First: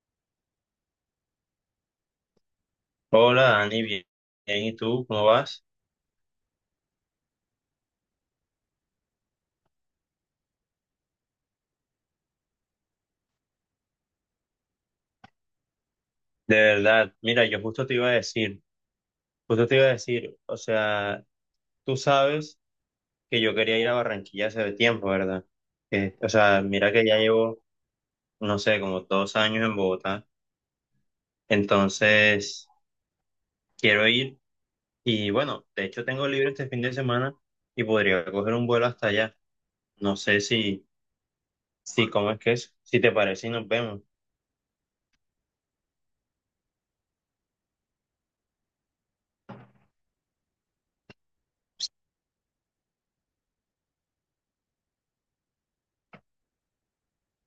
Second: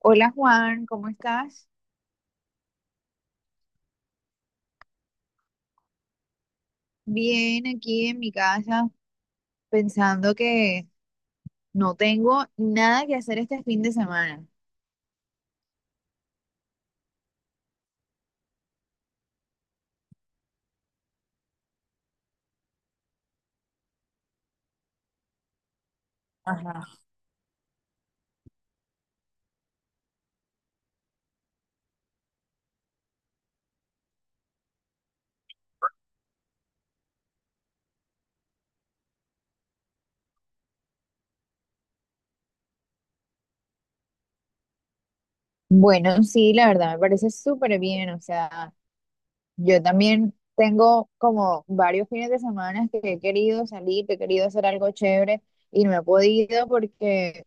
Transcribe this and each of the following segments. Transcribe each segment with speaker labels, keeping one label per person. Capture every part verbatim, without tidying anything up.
Speaker 1: Hola Juan, ¿cómo estás?
Speaker 2: Hola Dani, bien, bien, ¿y tú cómo vas?
Speaker 1: Bien, aquí en mi casa, pensando que no tengo nada que hacer este fin de semana.
Speaker 2: De verdad, mira, yo justo te iba a decir, justo te iba a decir, o sea, tú sabes que yo quería ir a Barranquilla hace tiempo, ¿verdad? Que, o sea,
Speaker 1: Ajá.
Speaker 2: mira que ya llevo, no sé, como dos años en Bogotá, entonces quiero ir y bueno, de hecho tengo libre este fin de semana y podría coger un vuelo hasta allá. No sé si, si, ¿cómo es que es? Si te parece y nos vemos.
Speaker 1: Bueno, sí, la verdad, me parece súper bien. O sea, yo también tengo como varios fines de semana que he querido salir, que he querido hacer algo chévere y no he podido porque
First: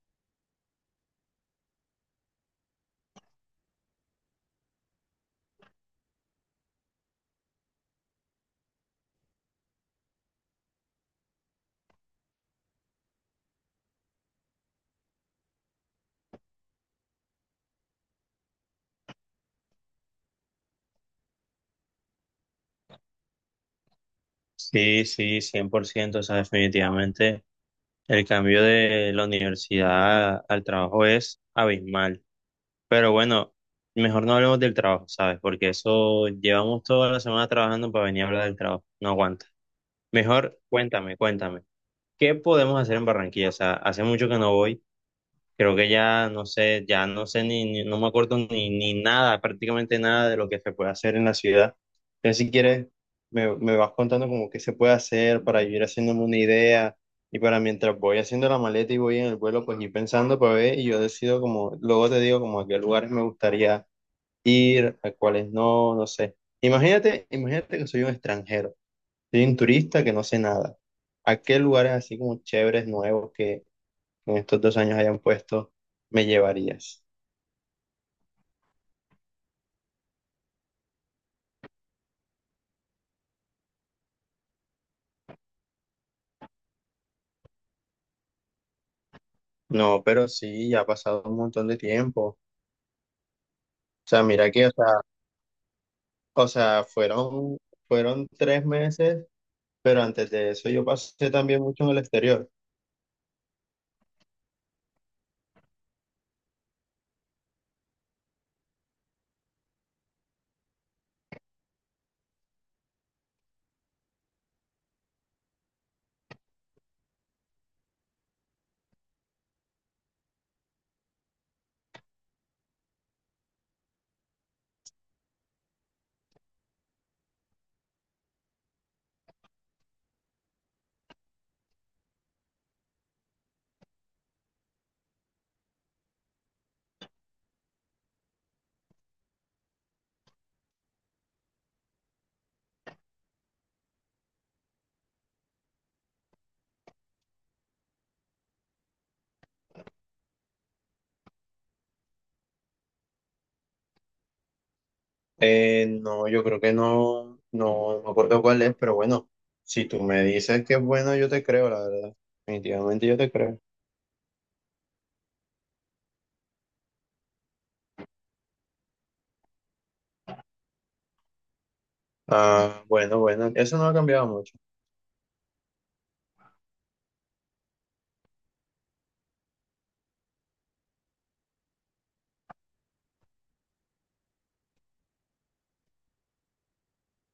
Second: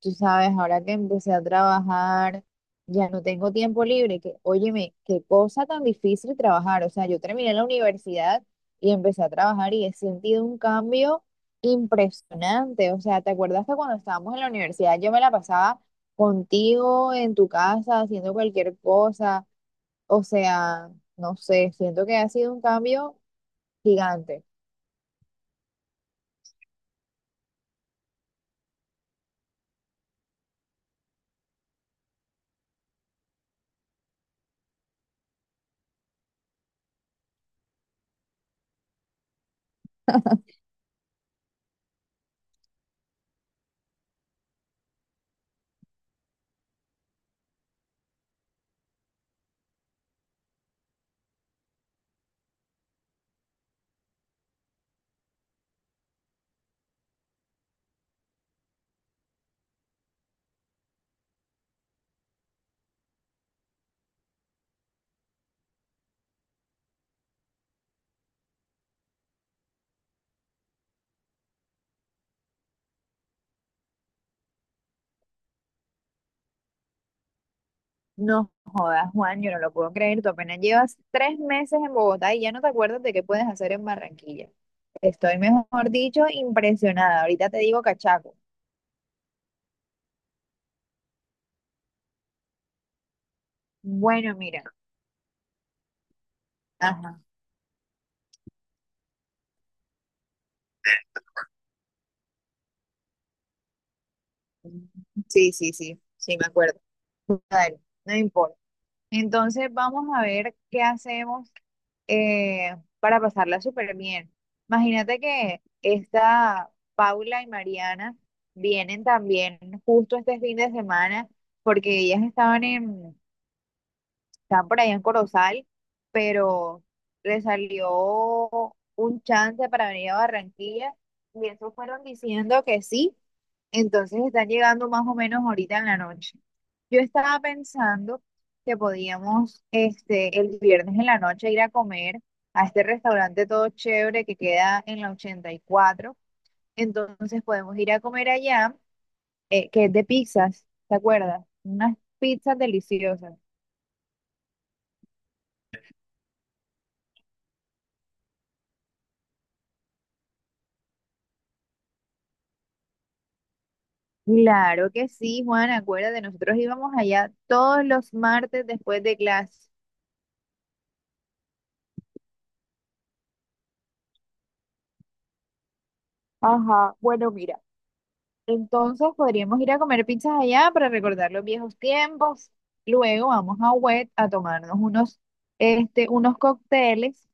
Speaker 1: tú sabes, ahora que empecé a trabajar, ya no tengo tiempo libre, que, óyeme, qué cosa tan difícil trabajar. O sea, yo terminé la universidad y empecé a trabajar y he sentido un cambio impresionante. O sea, ¿te acuerdas que cuando estábamos en la universidad yo me la pasaba contigo en tu casa haciendo cualquier cosa? O sea, no sé, siento que ha sido un cambio gigante.
Speaker 2: Sí, sí, cien por ciento o sea, definitivamente. El cambio de la universidad al trabajo es abismal. Pero bueno, mejor no hablemos del trabajo, ¿sabes? Porque eso llevamos toda la semana trabajando para venir a hablar del trabajo. No aguanta. Mejor cuéntame, cuéntame. ¿Qué podemos hacer en Barranquilla? O sea, hace mucho que no voy. Creo que ya no sé, ya no sé ni, ni- no me acuerdo ni, ni nada, prácticamente nada de lo que se puede hacer en la ciudad. Entonces, si quieres, me, me vas contando como qué se puede hacer para yo ir haciéndome una idea y para mientras voy haciendo la maleta y voy en el vuelo, pues ir pensando para ver y yo decido como, luego te digo como a qué lugares me gustaría ir, a cuáles no, no sé. Imagínate, imagínate que soy un extranjero, soy un turista que no sé nada. ¿A qué lugares así como chéveres, nuevos que en estos dos años hayan puesto, me llevarías?
Speaker 1: No jodas, Juan, yo no lo puedo creer. Tú apenas llevas tres meses en Bogotá y ya no te acuerdas de qué puedes hacer en Barranquilla. Estoy, mejor dicho, impresionada. Ahorita te digo cachaco.
Speaker 2: No, pero sí, ya ha pasado un montón de tiempo. O sea,
Speaker 1: Bueno,
Speaker 2: mira
Speaker 1: mira.
Speaker 2: que, o sea, o sea,
Speaker 1: Ajá.
Speaker 2: fueron, fueron tres meses, pero antes de eso yo pasé también mucho en el exterior.
Speaker 1: Sí, sí, sí, sí, me acuerdo. Dale, no importa. Entonces vamos a ver qué hacemos eh, para pasarla súper bien. Imagínate que esta Paula y Mariana vienen también justo este fin de semana porque ellas estaban en está por allá en Corozal, pero le salió un chance para venir a Barranquilla y eso fueron diciendo que sí, entonces están llegando más o menos ahorita en la noche. Yo estaba pensando que podíamos este, el viernes en la noche ir a comer a este restaurante todo chévere que queda en la ochenta y cuatro, entonces podemos ir a comer allá, eh, que es de pizzas, ¿te acuerdas? Unas pizzas deliciosas.
Speaker 2: Eh, no, yo creo que no, no no me acuerdo cuál es, pero bueno, si tú me dices que es bueno, yo te creo, la verdad. Definitivamente yo te creo.
Speaker 1: Claro que sí, Juan, acuérdate, nosotros íbamos allá todos los martes después de clase.
Speaker 2: Ah, bueno, bueno, eso no ha cambiado mucho.
Speaker 1: Ajá, bueno, mira, entonces podríamos ir a comer pizzas allá para recordar los viejos tiempos. Luego vamos a wet a tomarnos unos, este, unos cócteles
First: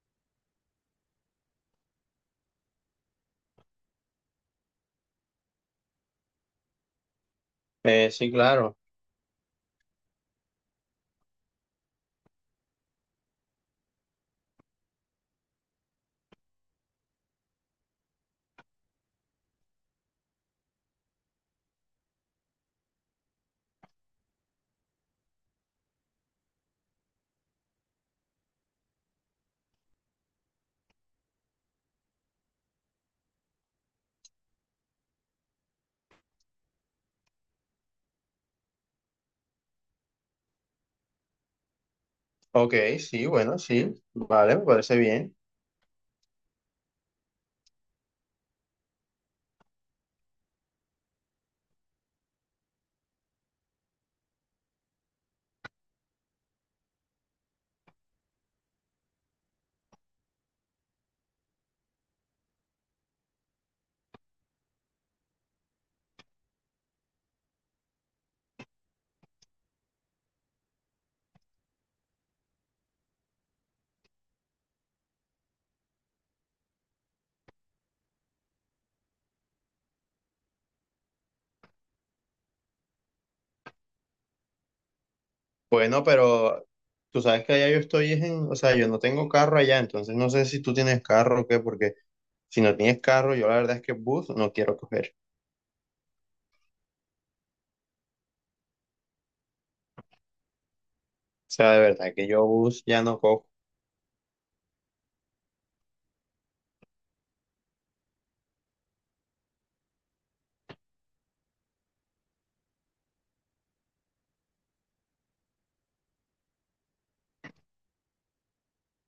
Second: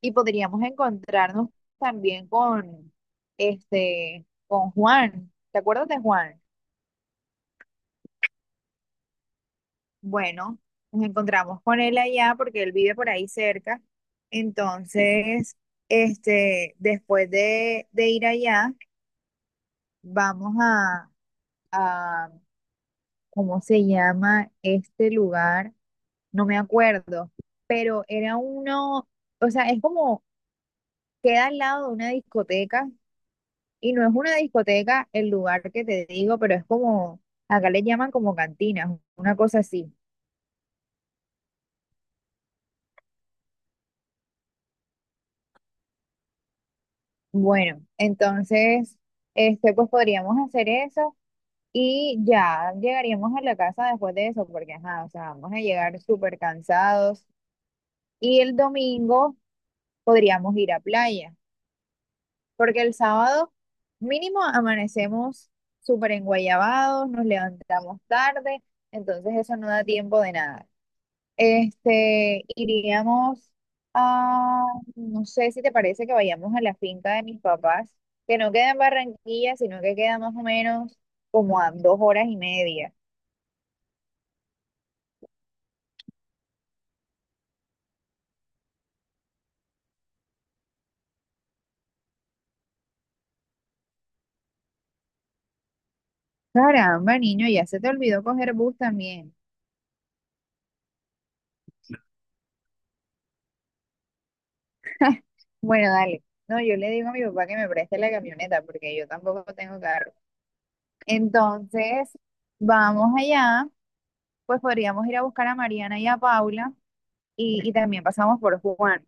Speaker 1: y podríamos encontrarnos también con, este, con Juan. ¿Te acuerdas de Juan?
Speaker 2: Eh, sí, claro.
Speaker 1: Bueno, nos encontramos con él allá porque él vive por ahí cerca. Entonces, este, después de, de ir allá, vamos a, a, ¿cómo se llama este lugar? No me acuerdo, pero era uno, o sea, es como, queda al lado de una discoteca y no es una discoteca el lugar que te digo, pero es como, acá le llaman como cantinas, una cosa así.
Speaker 2: Ok, sí, bueno, sí, vale, me parece bien.
Speaker 1: Bueno, entonces, este, pues podríamos hacer eso y ya llegaríamos a la casa después de eso, porque ajá, o sea, vamos a llegar súper cansados. Y el domingo podríamos ir a playa, porque el sábado mínimo amanecemos súper enguayabados, nos levantamos tarde, entonces eso no da tiempo de nada. Este, iríamos a, no sé si te parece que vayamos a la finca de mis papás, que no queda en Barranquilla, sino que queda más o menos como a dos horas y media.
Speaker 2: Bueno, pero tú sabes que allá yo estoy es en, o sea, yo no tengo carro allá, entonces no sé si tú tienes carro o qué, porque si no tienes carro, yo la verdad es que bus no quiero coger.
Speaker 1: Caramba, niño, ya se te olvidó coger bus también.
Speaker 2: O sea, de verdad que yo bus ya no cojo.
Speaker 1: Bueno, dale. No, yo le digo a mi papá que me preste la camioneta porque yo tampoco tengo carro. Entonces, vamos allá, pues podríamos ir a buscar a Mariana y a Paula y, y también pasamos por Juan.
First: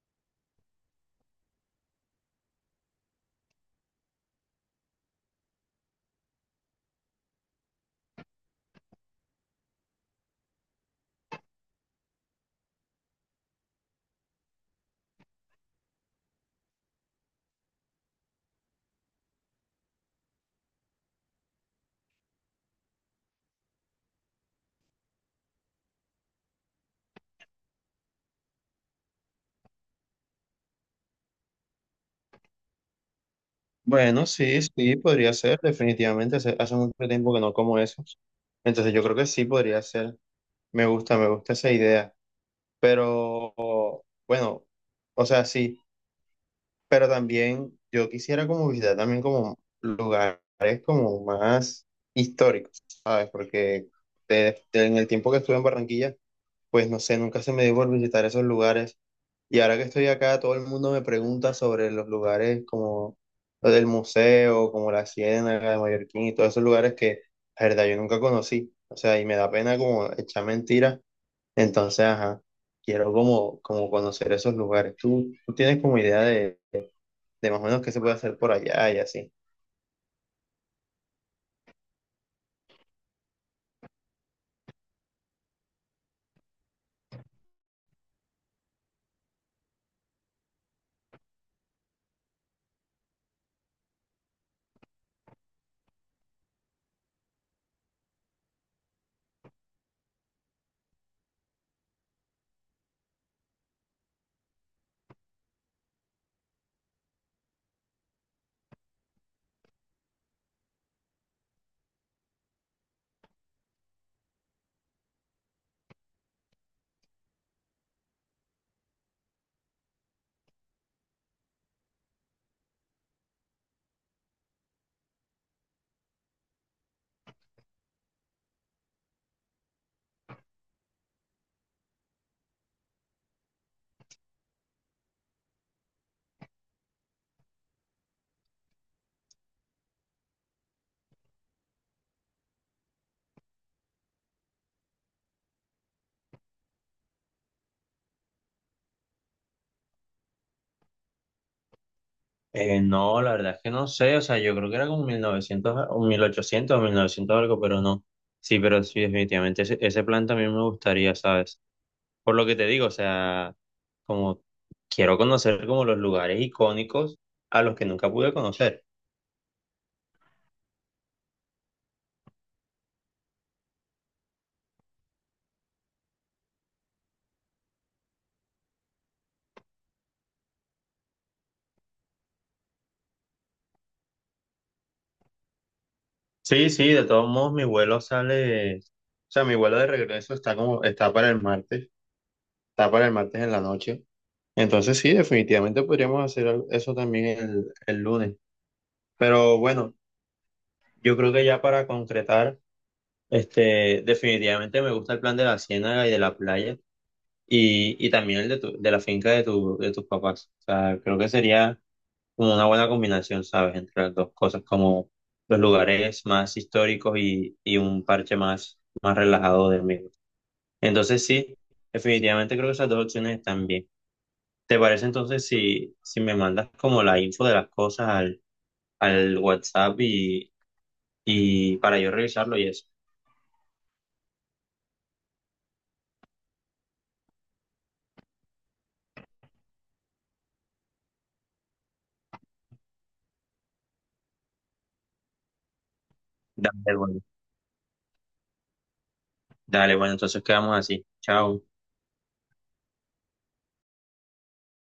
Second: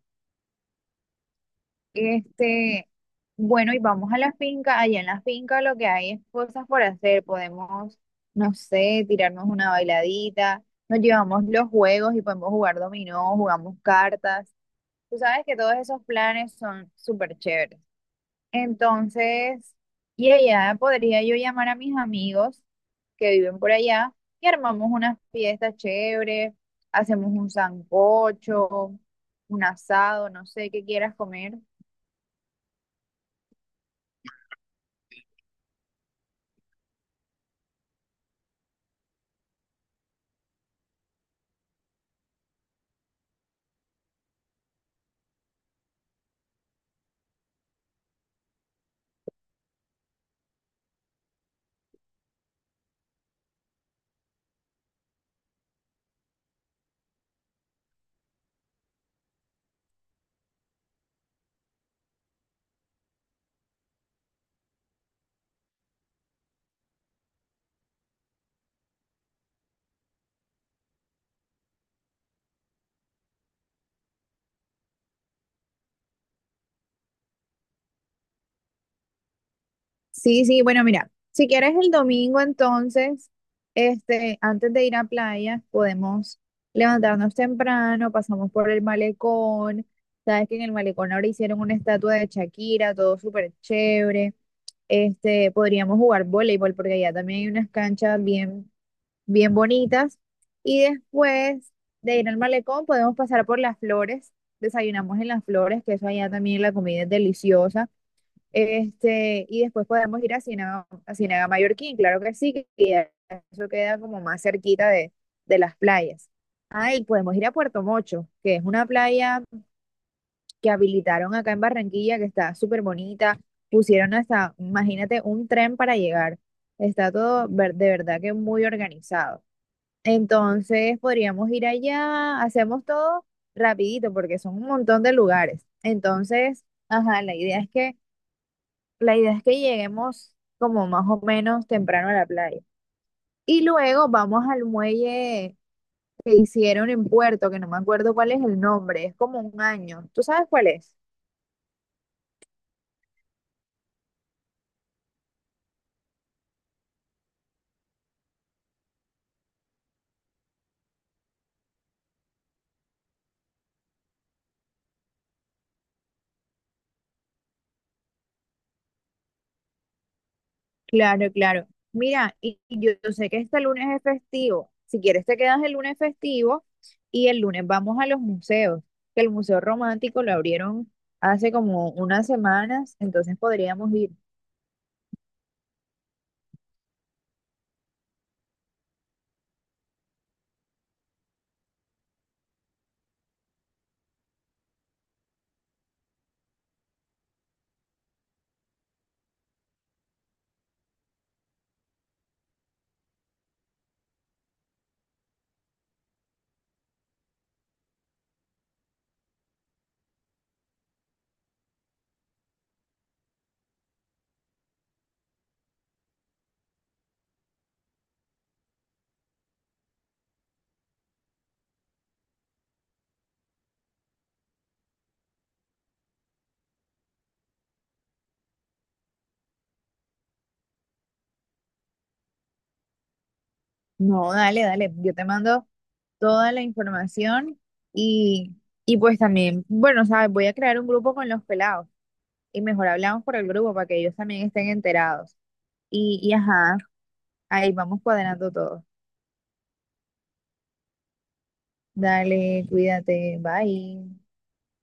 Speaker 1: Este, bueno, y vamos a la finca. Allá en la finca lo que hay es cosas por hacer. Podemos, no sé, tirarnos una bailadita. Nos llevamos los juegos y podemos jugar dominó, jugamos cartas. Tú sabes que todos esos planes son súper chéveres. Entonces, y allá podría yo llamar a mis amigos que viven por allá y armamos unas fiestas chéveres. Hacemos un sancocho, un asado, no sé qué quieras comer.
Speaker 2: Bueno, sí, sí, podría ser, definitivamente. Hace, hace mucho tiempo que no como esos. Entonces yo creo que sí podría ser. Me gusta, me gusta esa idea. Pero, bueno, o sea, sí. Pero también yo quisiera como visitar también como lugares como más históricos, ¿sabes? Porque de- de- en el tiempo que estuve en Barranquilla, pues no sé, nunca se me dio por visitar esos lugares. Y ahora que estoy acá, todo el mundo me pregunta sobre los lugares como los del museo, como la Ciénaga de Mallorquín y todos esos lugares que, la verdad, yo nunca conocí. O sea, y me da pena como echar mentiras. Entonces, ajá, quiero como, como conocer esos lugares. ¿Tú, tú tienes como idea de de más o menos qué se puede hacer por allá y así?
Speaker 1: Sí, sí, bueno, mira, si quieres el domingo entonces, este, antes de ir a playa, podemos levantarnos temprano, pasamos por el malecón, sabes que en el malecón ahora hicieron una estatua de Shakira, todo súper chévere, este, podríamos jugar voleibol porque allá también hay unas canchas bien, bien bonitas y después de ir al malecón podemos pasar por las flores, desayunamos en las flores, que eso allá también la comida es deliciosa. Este, y después podemos ir a Ciénaga, a Ciénaga Mallorquín, claro que sí, que queda- eso queda como más cerquita de, de las playas. Ahí podemos ir a Puerto Mocho, que es una playa que habilitaron acá en Barranquilla, que está súper bonita. Pusieron hasta, imagínate, un tren para llegar. Está todo ver- de verdad que muy organizado. Entonces podríamos ir allá, hacemos todo rapidito porque son un montón de lugares. Entonces, ajá, la idea es que la idea es que lleguemos como más o menos temprano a la playa. Y luego vamos al muelle que hicieron en Puerto, que no me acuerdo cuál es el nombre, es como un año. ¿Tú sabes cuál es?
Speaker 2: Eh, no, la verdad es que no sé, o sea, yo creo que era como mil novecientos a- o mil ochocientos o mil novecientos algo, pero no. Sí, pero sí, definitivamente ese, ese plan también me gustaría, ¿sabes? Por lo que te digo, o sea, como quiero conocer como los lugares icónicos a los que nunca pude conocer.
Speaker 1: Claro, claro. Mira, y y yo, yo sé que este lunes es festivo. Si quieres te quedas el lunes festivo y el lunes vamos a los museos, que el Museo Romántico lo abrieron hace como unas semanas, entonces podríamos ir.
Speaker 2: Sí, sí, de todos modos mi vuelo sale, o sea, mi vuelo de regreso está como, está para el martes, está para el martes en la noche. Entonces sí, definitivamente podríamos hacer al- eso también el, el lunes. Pero bueno, yo creo que ya para concretar, este, definitivamente me gusta el plan de la ciénaga y de la playa y, y también el de, tu- de la finca de, tu, de tus papás. O sea, creo que sería como una buena combinación, ¿sabes? Entre las dos cosas, como los lugares más históricos y, y un parche más, más relajado del mismo. Entonces sí, definitivamente creo que esas dos opciones están bien. ¿Te parece entonces si, si me mandas como la info de las cosas al, al WhatsApp y, y para yo revisarlo y eso?
Speaker 1: No, dale, dale. Yo te mando toda la información y, y pues también, bueno, sabes, voy a crear un grupo con los pelados y mejor hablamos por el grupo para que ellos también estén enterados. Y, y ajá,
Speaker 2: Dale, bueno.
Speaker 1: ahí vamos cuadrando todo.
Speaker 2: Dale, bueno, entonces quedamos así. Chao.
Speaker 1: Dale, cuídate, bye.